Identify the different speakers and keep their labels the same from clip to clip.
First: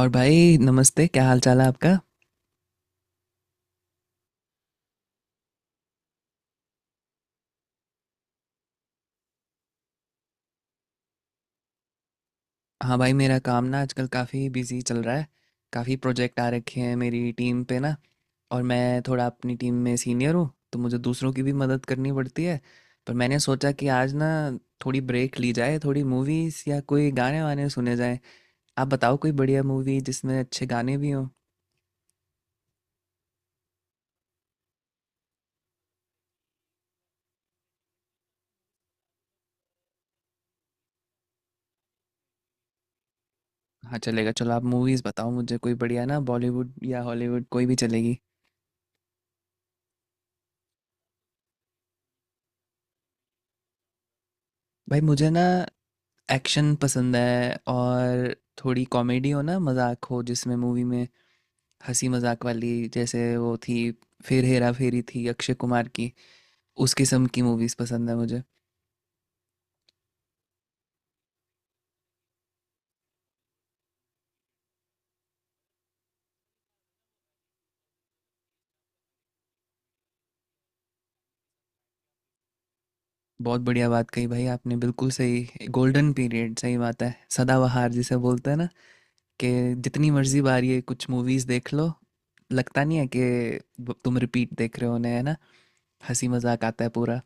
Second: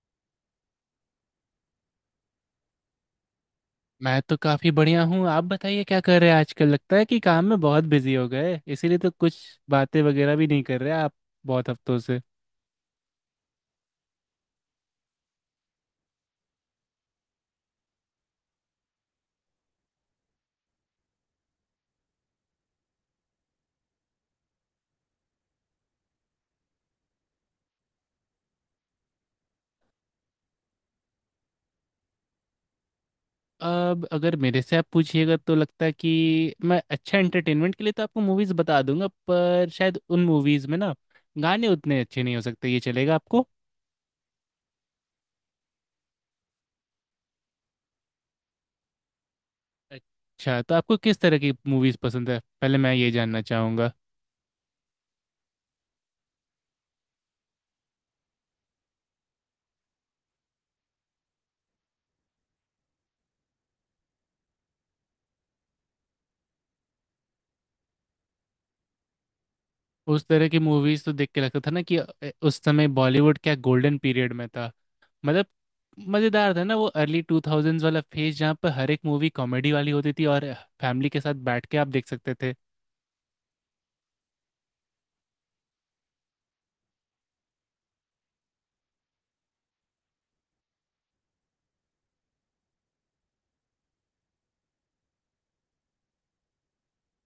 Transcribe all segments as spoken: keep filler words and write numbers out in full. Speaker 1: और भाई नमस्ते, क्या हाल चाल है आपका।
Speaker 2: मैं तो काफी बढ़िया हूँ। आप बताइए क्या कर रहे हैं आजकल। लगता है कि काम में बहुत बिजी हो गए इसीलिए तो कुछ बातें वगैरह भी नहीं कर रहे आप बहुत हफ्तों से।
Speaker 1: हाँ भाई, मेरा काम ना आजकल काफ़ी बिजी चल रहा है। काफ़ी प्रोजेक्ट आ रखे हैं मेरी टीम पे ना, और मैं थोड़ा अपनी टीम में सीनियर हूँ तो मुझे दूसरों की भी मदद करनी पड़ती है। पर मैंने सोचा कि आज ना थोड़ी ब्रेक ली जाए, थोड़ी मूवीज़ या कोई गाने वाने सुने जाएं। आप बताओ कोई बढ़िया मूवी जिसमें अच्छे गाने भी हों।
Speaker 2: अब अगर मेरे से आप पूछिएगा तो लगता है कि मैं अच्छा एंटरटेनमेंट के लिए तो आपको मूवीज बता दूंगा, पर शायद उन मूवीज में ना गाने उतने अच्छे नहीं हो सकते। ये चलेगा आपको?
Speaker 1: हाँ चलेगा, चलो आप मूवीज़ बताओ मुझे कोई बढ़िया ना, बॉलीवुड या हॉलीवुड कोई भी चलेगी।
Speaker 2: अच्छा, तो आपको किस तरह की मूवीज पसंद है, पहले मैं ये जानना चाहूंगा।
Speaker 1: भाई मुझे ना एक्शन पसंद है, और थोड़ी कॉमेडी हो ना, मजाक हो जिसमें, मूवी में हंसी मजाक वाली, जैसे वो थी फिर हेरा फेरी थी अक्षय कुमार की। उस किस्म की मूवीज पसंद है मुझे।
Speaker 2: उस तरह की मूवीज तो देख के लगता था ना कि अ, उस समय बॉलीवुड क्या गोल्डन पीरियड में था। मतलब मजेदार था ना वो अर्ली टू थाउजेंड्स वाला फेज जहाँ पर हर एक मूवी कॉमेडी वाली होती थी और फैमिली के साथ बैठ के आप देख सकते थे।
Speaker 1: बहुत बढ़िया बात कही भाई आपने, बिल्कुल सही, गोल्डन पीरियड, सही बात है, सदाबहार जिसे बोलते हैं ना, कि जितनी मर्जी बार ये कुछ मूवीज देख लो, लगता नहीं है कि ब- तुम रिपीट देख रहे हो उन्हें, है ना। हंसी मजाक आता है पूरा।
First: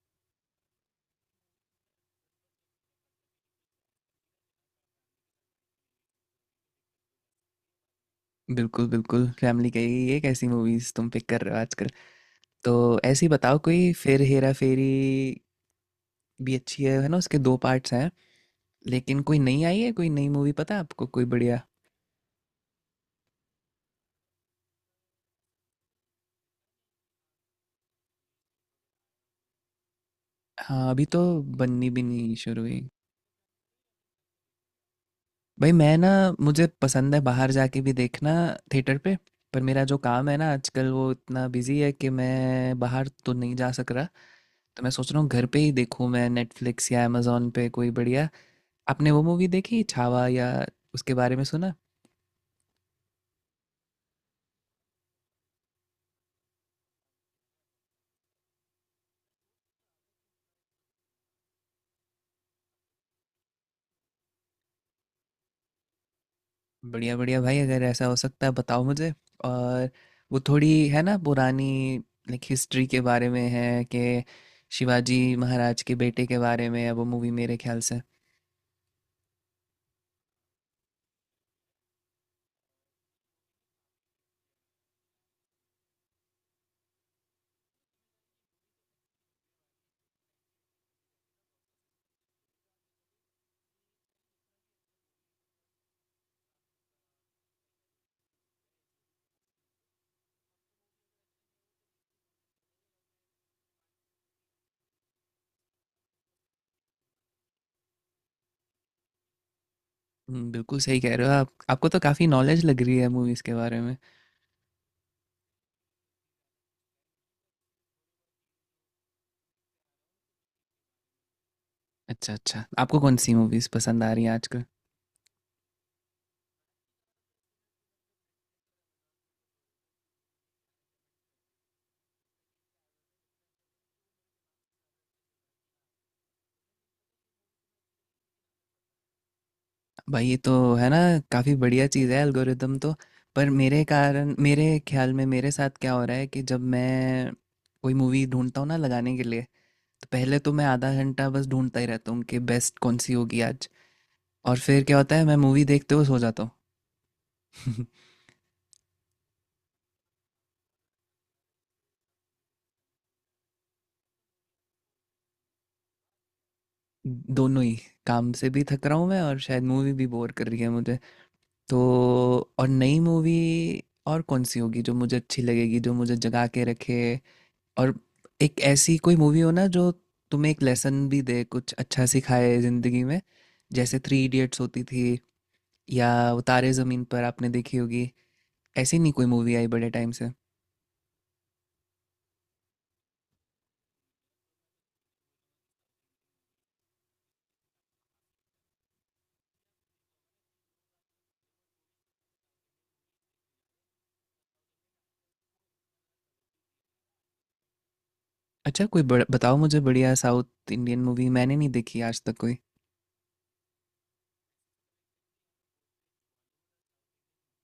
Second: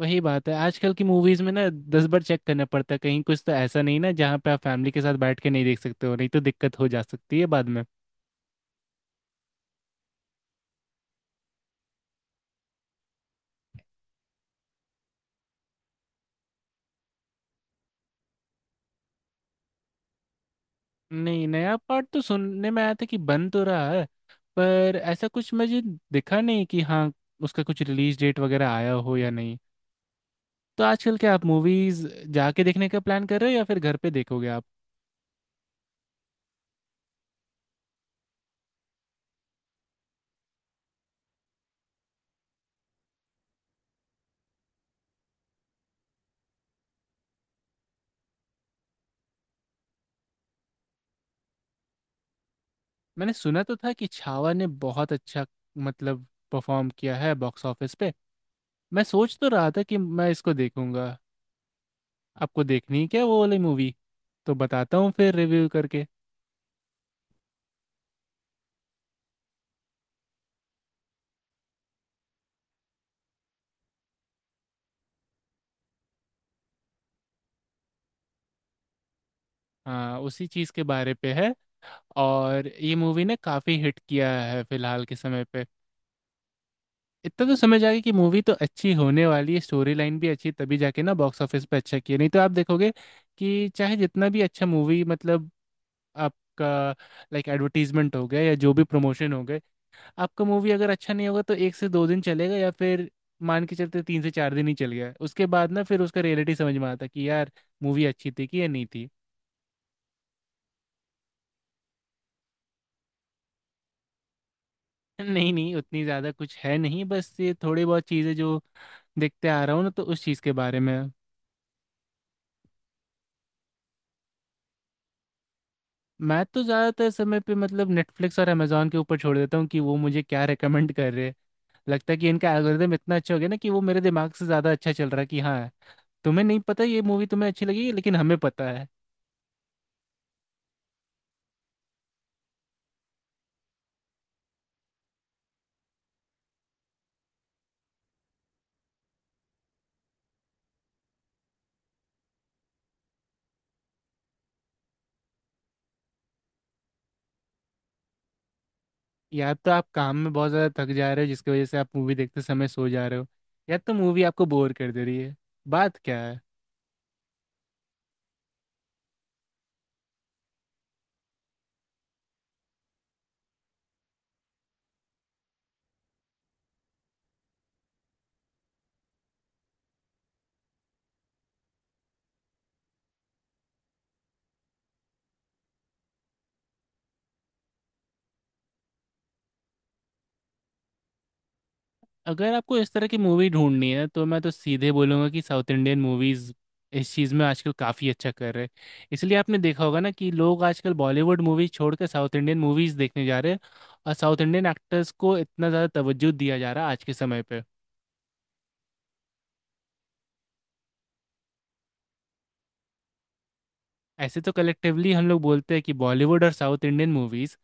Speaker 2: वही बात है, आजकल की मूवीज में ना दस बार चेक करना पड़ता है कहीं कुछ तो ऐसा नहीं ना जहाँ पे आप फैमिली के साथ बैठ के नहीं देख सकते हो, नहीं तो दिक्कत हो जा सकती है बाद में।
Speaker 1: बिल्कुल बिल्कुल, फैमिली कहेगी ये कैसी मूवीज तुम पिक कर रहे हो आजकल। तो ऐसी बताओ कोई, फिर हेरा फेरी भी अच्छी है है ना, उसके दो पार्ट्स हैं। लेकिन कोई नई आई है, कोई नई मूवी पता है आपको कोई
Speaker 2: नहीं,
Speaker 1: बढ़िया।
Speaker 2: नया पार्ट तो सुनने में आया था कि बन तो रहा है, पर ऐसा कुछ मुझे दिखा नहीं कि हाँ उसका कुछ रिलीज डेट वगैरह आया हो या नहीं। तो
Speaker 1: हाँ अभी
Speaker 2: आजकल
Speaker 1: तो
Speaker 2: क्या आप
Speaker 1: बननी भी
Speaker 2: मूवीज
Speaker 1: नहीं शुरू
Speaker 2: जाके
Speaker 1: हुई।
Speaker 2: देखने का प्लान कर रहे हो या फिर घर पे देखोगे आप?
Speaker 1: भाई मैं ना, मुझे पसंद है बाहर जाके भी देखना, थिएटर पे। पर मेरा जो काम है ना आजकल, वो इतना बिजी है कि मैं बाहर तो नहीं जा सक रहा। तो मैं सोच रहा हूँ घर पे ही देखूँ मैं नेटफ्लिक्स या अमेजोन पे कोई बढ़िया। आपने वो मूवी देखी छावा, या उसके बारे में सुना।
Speaker 2: मैंने सुना तो था कि छावा ने बहुत अच्छा मतलब परफॉर्म किया है बॉक्स ऑफिस पे। मैं सोच तो रहा था कि मैं इसको देखूंगा। आपको देखनी है क्या वो वाली मूवी? तो बताता हूँ फिर रिव्यू करके।
Speaker 1: बढ़िया बढ़िया भाई, अगर ऐसा हो सकता है बताओ मुझे। और वो थोड़ी है ना पुरानी, लाइक हिस्ट्री के बारे में है, कि शिवाजी महाराज के बेटे के बारे में है वो मूवी मेरे ख्याल से।
Speaker 2: हाँ, उसी चीज़ के बारे पे है और ये मूवी ने काफ़ी हिट किया है फिलहाल के समय पे। इतना तो समझ आ गया कि मूवी तो अच्छी होने वाली है, स्टोरी लाइन भी अच्छी, तभी जाके ना बॉक्स ऑफिस पे अच्छा किया, नहीं तो आप देखोगे कि चाहे जितना भी अच्छा मूवी मतलब आपका लाइक एडवर्टीजमेंट हो गया या जो भी प्रमोशन हो गए, आपका मूवी अगर अच्छा नहीं होगा तो एक से दो दिन चलेगा या फिर मान के चलते तीन से चार दिन ही चल गया, उसके बाद ना फिर उसका रियलिटी समझ में आता कि यार मूवी अच्छी थी कि या नहीं थी।
Speaker 1: हम्म, बिल्कुल सही कह रहे हो आप, आपको तो काफ़ी नॉलेज लग रही है मूवीज़ के बारे में।
Speaker 2: नहीं नहीं, उतनी ज़्यादा कुछ है नहीं, बस ये थोड़ी बहुत चीज़ें जो देखते आ रहा हूँ ना तो उस चीज़ के बारे में है।
Speaker 1: अच्छा अच्छा, आपको कौन सी मूवीज़ पसंद आ रही हैं आजकल।
Speaker 2: मैं तो ज़्यादातर समय पे मतलब नेटफ्लिक्स और अमेजोन के ऊपर छोड़ देता हूँ कि वो मुझे क्या रेकमेंड कर रहे हैं। लगता है कि इनका एल्गोरिदम इतना अच्छा हो गया ना कि वो मेरे दिमाग से ज़्यादा अच्छा चल रहा है कि हाँ तुम्हें नहीं पता ये मूवी तुम्हें अच्छी लगी, लेकिन हमें पता है।
Speaker 1: भाई ये तो है ना, काफ़ी बढ़िया चीज़ है एल्गोरिदम तो। पर मेरे कारण, मेरे ख्याल में मेरे साथ क्या हो रहा है कि जब मैं कोई मूवी ढूंढता हूँ ना लगाने के लिए, तो पहले तो मैं आधा घंटा बस ढूंढता ही रहता हूँ कि बेस्ट कौन सी होगी आज, और फिर क्या होता है मैं मूवी देखते हुए सो जाता हूँ।
Speaker 2: या तो आप काम में बहुत ज्यादा थक जा रहे हो जिसकी वजह से आप मूवी देखते समय सो जा रहे हो, या तो मूवी आपको बोर कर दे रही है। बात क्या है?
Speaker 1: दोनों ही, काम से भी थक रहा हूँ मैं और शायद मूवी भी बोर कर रही है मुझे। तो, और नई मूवी, और कौन सी होगी जो मुझे अच्छी लगेगी, जो मुझे जगा के रखे। और एक ऐसी कोई मूवी हो ना, जो तुम्हें एक लेसन भी दे, कुछ अच्छा सिखाए ज़िंदगी में। जैसे थ्री इडियट्स होती थी, या वो तारे ज़मीन पर आपने देखी होगी। ऐसी नहीं कोई मूवी आई बड़े टाइम से।
Speaker 2: अगर आपको इस तरह की मूवी ढूंढनी है तो मैं तो सीधे बोलूंगा कि साउथ इंडियन मूवीज इस चीज़ में आजकल काफ़ी अच्छा कर रहे हैं। इसलिए आपने देखा होगा ना कि लोग आजकल बॉलीवुड मूवीज छोड़कर साउथ इंडियन मूवीज देखने जा रहे हैं और साउथ इंडियन एक्टर्स को इतना ज़्यादा तवज्जो दिया जा रहा है आज के समय पे।
Speaker 1: अच्छा कोई बड़ा बताओ मुझे बढ़िया साउथ इंडियन मूवी, मैंने नहीं देखी आज तक कोई।
Speaker 2: ऐसे तो कलेक्टिवली हम लोग बोलते हैं कि बॉलीवुड और साउथ इंडियन मूवीज,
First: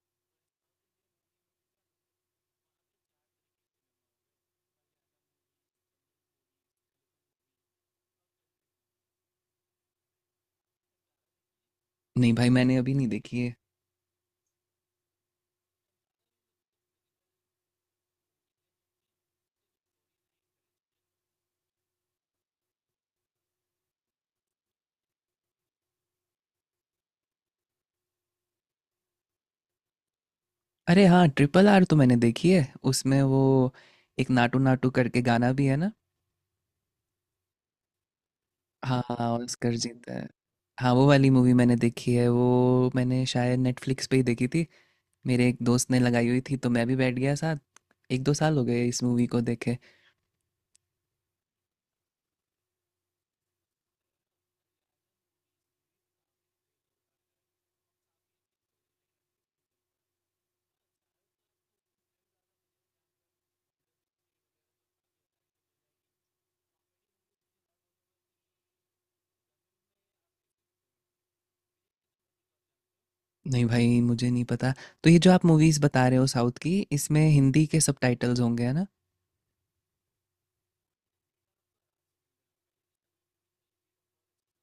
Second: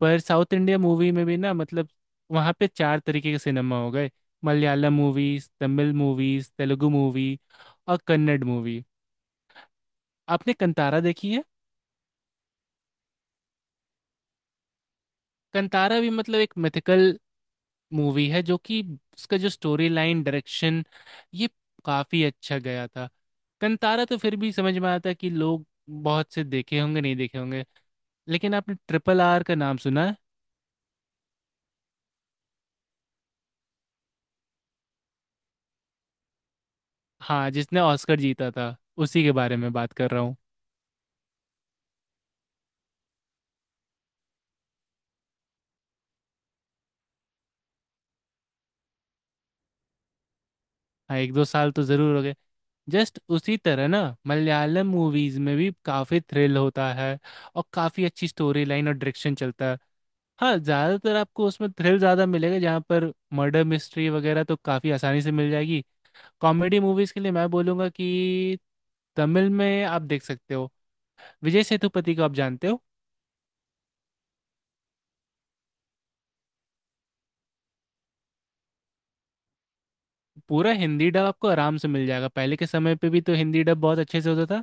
Speaker 2: पर साउथ इंडिया मूवी में भी ना मतलब वहाँ पे चार तरीके के सिनेमा हो गए। Malayalam movies, Tamil movies, Telugu movie और कन्नड़ मूवी। आपने कंतारा देखी है?
Speaker 1: नहीं भाई, मैंने अभी नहीं देखी है।
Speaker 2: कंतारा भी मतलब एक मिथिकल मूवी है, जो कि उसका जो स्टोरी लाइन, डायरेक्शन, ये काफी अच्छा गया था। कंतारा तो फिर भी समझ में आता है कि लोग बहुत से देखे होंगे, नहीं देखे होंगे, लेकिन आपने ट्रिपल आर का नाम सुना है?
Speaker 1: अरे हाँ, ट्रिपल आर तो मैंने देखी है। उसमें वो एक नाटू नाटू करके गाना भी है ना।
Speaker 2: हाँ, जिसने ऑस्कर जीता था,
Speaker 1: हाँ हाँ
Speaker 2: उसी
Speaker 1: हाँ,
Speaker 2: के बारे में
Speaker 1: ऑस्कर
Speaker 2: बात कर
Speaker 1: जीता
Speaker 2: रहा
Speaker 1: है।
Speaker 2: हूँ।
Speaker 1: हाँ वो वाली मूवी मैंने देखी है, वो मैंने शायद नेटफ्लिक्स पे ही देखी थी। मेरे एक दोस्त ने लगाई हुई थी तो मैं भी बैठ गया साथ। एक दो साल हो गए इस मूवी को देखे।
Speaker 2: हाँ, एक दो साल तो जरूर हो गए। जस्ट उसी तरह ना मलयालम मूवीज में भी काफी थ्रिल होता है और काफी अच्छी स्टोरी लाइन और डायरेक्शन चलता है। हाँ, ज्यादातर आपको उसमें थ्रिल ज्यादा मिलेगा, जहाँ पर मर्डर मिस्ट्री वगैरह तो काफी आसानी से मिल जाएगी। कॉमेडी मूवीज के लिए मैं बोलूंगा कि तमिल में आप देख सकते हो। विजय सेतुपति को आप जानते हो?
Speaker 1: नहीं भाई मुझे नहीं पता। तो ये जो आप मूवीज बता रहे हो साउथ की, इसमें हिंदी के सबटाइटल्स होंगे है ना।
Speaker 2: पूरा हिंदी डब आपको आराम से मिल जाएगा, पहले के समय पे भी तो हिंदी डब बहुत अच्छे से होता था।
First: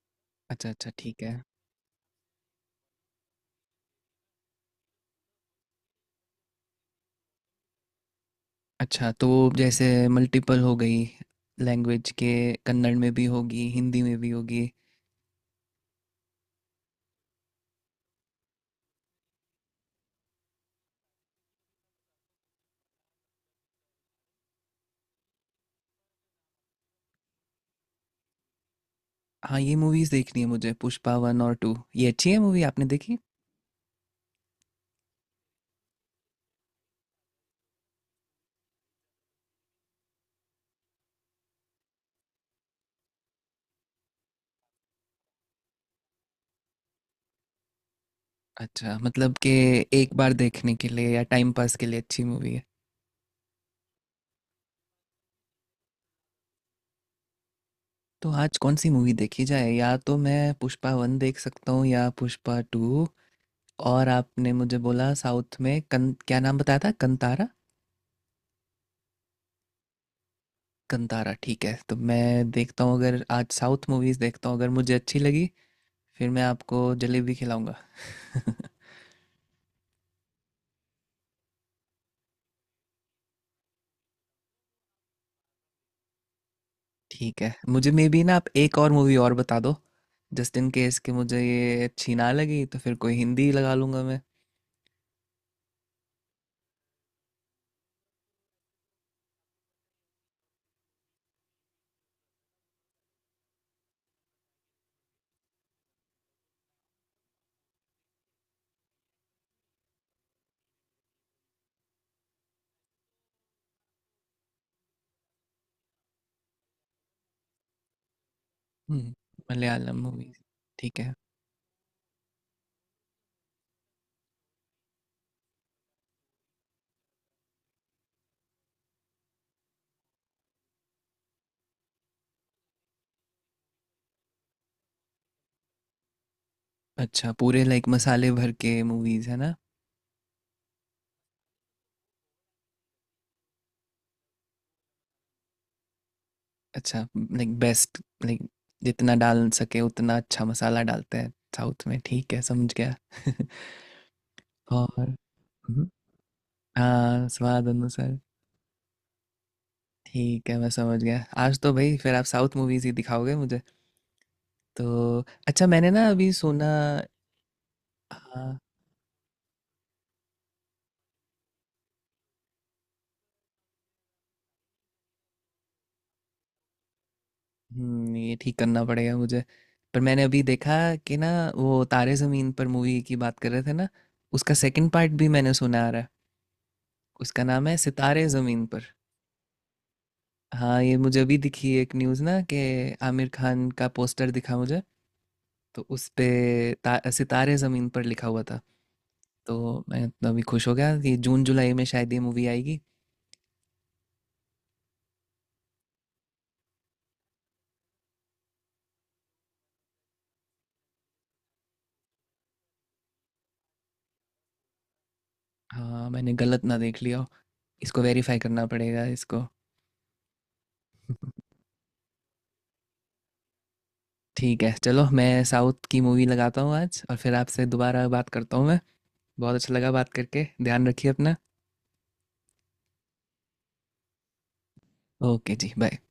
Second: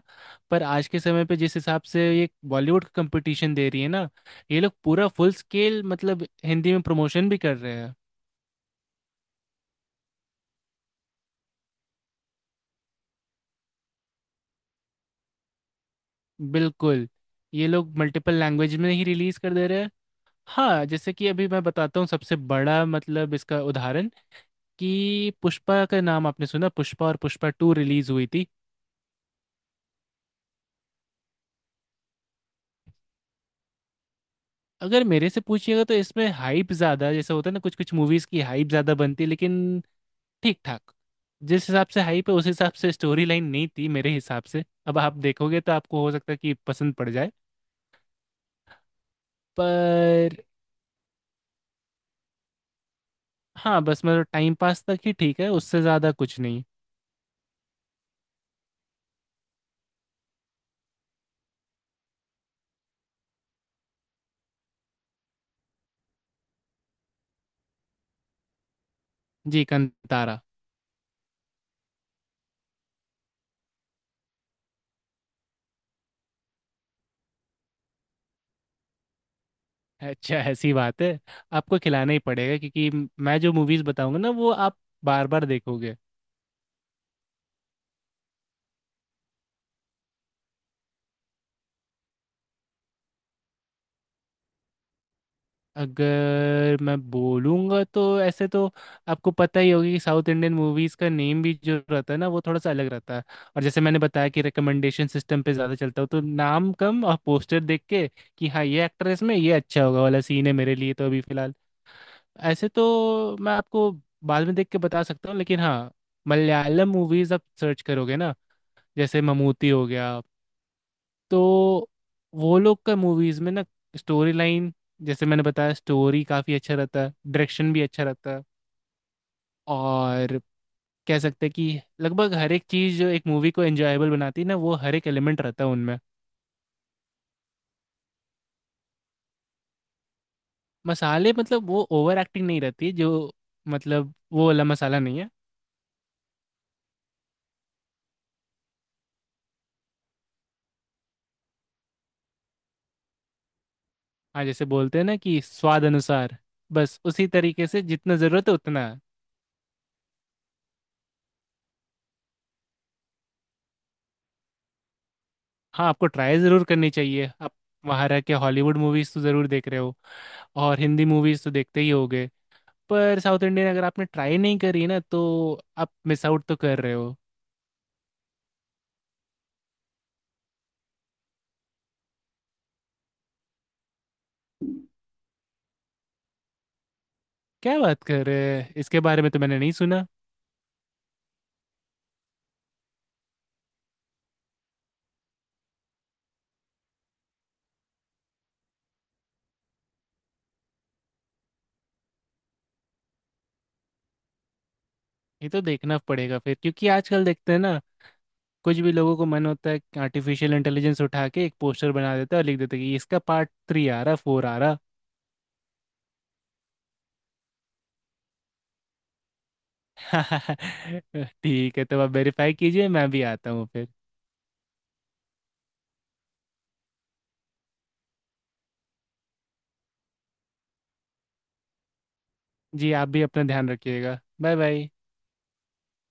Speaker 2: पर
Speaker 1: अच्छा
Speaker 2: आज
Speaker 1: अच्छा
Speaker 2: के
Speaker 1: ठीक
Speaker 2: समय
Speaker 1: है।
Speaker 2: पे जिस हिसाब से ये बॉलीवुड का कंपटीशन दे रही है ना, ये लोग पूरा फुल स्केल मतलब हिंदी में प्रमोशन भी कर रहे हैं।
Speaker 1: अच्छा, तो जैसे मल्टीपल हो गई लैंग्वेज के, कन्नड़ में भी होगी, हिंदी में भी होगी।
Speaker 2: बिल्कुल ये लोग मल्टीपल लैंग्वेज में ही रिलीज कर दे रहे हैं। हाँ, जैसे कि अभी मैं बताता हूँ सबसे बड़ा मतलब इसका उदाहरण कि पुष्पा का नाम आपने सुना, पुष्पा और पुष्पा टू रिलीज हुई थी।
Speaker 1: हाँ, ये मूवीज़ देखनी है मुझे, पुष्पा वन और टू, ये अच्छी है मूवी आपने देखी?
Speaker 2: अगर मेरे से पूछिएगा तो इसमें हाइप ज़्यादा, जैसे होता है ना कुछ कुछ मूवीज़ की हाइप ज़्यादा बनती है, लेकिन ठीक ठाक, जिस हिसाब से हाइप है उस हिसाब से स्टोरी लाइन नहीं थी मेरे हिसाब से। अब आप देखोगे तो आपको हो सकता है कि पसंद पड़ जाए,
Speaker 1: अच्छा, मतलब कि एक बार
Speaker 2: पर
Speaker 1: देखने के लिए या टाइम पास के लिए अच्छी मूवी है।
Speaker 2: हाँ, बस मतलब टाइम पास तक ही ठीक है, उससे ज़्यादा कुछ नहीं।
Speaker 1: तो आज कौन सी मूवी देखी जाए? या तो मैं पुष्पा वन देख सकता हूँ या पुष्पा टू। और आपने मुझे बोला साउथ में कन, क्या नाम बताया था, कंतारा?
Speaker 2: जी, कंतारा।
Speaker 1: कंतारा ठीक है, तो मैं देखता हूँ, अगर आज साउथ मूवीज़ देखता हूँ अगर मुझे अच्छी लगी, फिर मैं आपको जलेबी खिलाऊंगा।
Speaker 2: अच्छा, ऐसी बात है? आपको खिलाना ही पड़ेगा, क्योंकि मैं जो मूवीज़ बताऊंगा ना वो आप बार बार देखोगे।
Speaker 1: ठीक है, मुझे मे बी ना आप एक और मूवी और बता दो, जस्ट इन केस कि मुझे ये अच्छी ना लगी तो फिर कोई हिंदी लगा लूंगा मैं।
Speaker 2: अगर मैं बोलूँगा तो ऐसे तो आपको पता ही होगी कि साउथ इंडियन मूवीज़ का नेम भी जो रहता है ना वो थोड़ा सा अलग रहता है। और जैसे मैंने बताया कि रिकमेंडेशन सिस्टम पे ज़्यादा चलता हो तो नाम कम और पोस्टर देख के कि हाँ ये एक्टर है इसमें, ये अच्छा होगा वाला सीन है मेरे लिए, तो अभी फ़िलहाल ऐसे तो मैं आपको बाद में देख के बता सकता हूँ, लेकिन हाँ मलयालम मूवीज़ आप सर्च करोगे ना,
Speaker 1: हम्म
Speaker 2: जैसे ममूटी हो
Speaker 1: मलयालम
Speaker 2: गया,
Speaker 1: मूवीज, ठीक है।
Speaker 2: तो वो लोग का मूवीज में ना स्टोरी लाइन, जैसे मैंने बताया, स्टोरी काफी अच्छा रहता है, डायरेक्शन भी अच्छा रहता है, और कह सकते हैं कि लगभग हर एक चीज जो एक मूवी को एंजॉयबल बनाती है ना वो हर एक एलिमेंट रहता है उनमें।
Speaker 1: अच्छा पूरे लाइक मसाले भर के मूवीज है ना।
Speaker 2: मसाले मतलब वो ओवर एक्टिंग नहीं रहती जो, मतलब वो वाला मसाला नहीं है।
Speaker 1: अच्छा, लाइक बेस्ट, लाइक जितना डाल सके उतना अच्छा मसाला डालते हैं साउथ में, ठीक है समझ गया।
Speaker 2: हाँ, जैसे बोलते हैं
Speaker 1: और,
Speaker 2: ना कि स्वाद
Speaker 1: हम्म,
Speaker 2: अनुसार, बस
Speaker 1: हाँ
Speaker 2: उसी
Speaker 1: स्वाद
Speaker 2: तरीके से जितना
Speaker 1: अनुसार।
Speaker 2: ज़रूरत है उतना।
Speaker 1: ठीक है मैं समझ गया, आज तो भाई फिर आप साउथ मूवीज ही दिखाओगे मुझे। तो अच्छा
Speaker 2: हाँ,
Speaker 1: मैंने ना
Speaker 2: आपको
Speaker 1: अभी
Speaker 2: ट्राई ज़रूर
Speaker 1: सुना,
Speaker 2: करनी चाहिए। आप वहाँ रह के
Speaker 1: हाँ,
Speaker 2: हॉलीवुड मूवीज़ तो ज़रूर देख रहे हो और हिंदी मूवीज़ तो देखते ही होगे, पर साउथ इंडियन अगर आपने ट्राई नहीं करी ना तो आप मिस आउट तो कर रहे हो।
Speaker 1: हुँ, ये ठीक करना पड़ेगा मुझे। पर मैंने अभी देखा कि ना, वो तारे ज़मीन पर मूवी की बात कर रहे थे ना, उसका सेकंड पार्ट भी मैंने सुना आ रहा है, उसका नाम है
Speaker 2: क्या बात कर
Speaker 1: सितारे
Speaker 2: रहे
Speaker 1: ज़मीन
Speaker 2: हैं?
Speaker 1: पर।
Speaker 2: इसके बारे में तो मैंने नहीं सुना।
Speaker 1: हाँ ये मुझे अभी दिखी एक न्यूज़ ना, कि आमिर खान का पोस्टर दिखा मुझे, तो उस पे ता, सितारे ज़मीन पर लिखा हुआ था। तो मैं इतना अभी खुश हो गया कि जून जुलाई में शायद ये मूवी आएगी।
Speaker 2: ये तो देखना पड़ेगा फिर, क्योंकि आजकल देखते हैं ना कुछ भी लोगों को मन होता है कि आर्टिफिशियल इंटेलिजेंस उठा के एक पोस्टर बना देता है और लिख देता है कि इसका पार्ट थ्री आ रहा, फोर आ रहा।
Speaker 1: हाँ मैंने गलत ना देख लिया हो, इसको वेरीफाई करना पड़ेगा इसको।
Speaker 2: ठीक है, तो आप वेरीफाई कीजिए, मैं भी आता हूँ फिर।
Speaker 1: ठीक है चलो, मैं साउथ की मूवी लगाता हूँ आज और फिर आपसे दोबारा बात करता हूँ मैं। बहुत अच्छा लगा बात करके, ध्यान रखिए अपना।
Speaker 2: जी, आप भी अपना ध्यान रखिएगा। Bye bye.
Speaker 1: ओके जी बाय।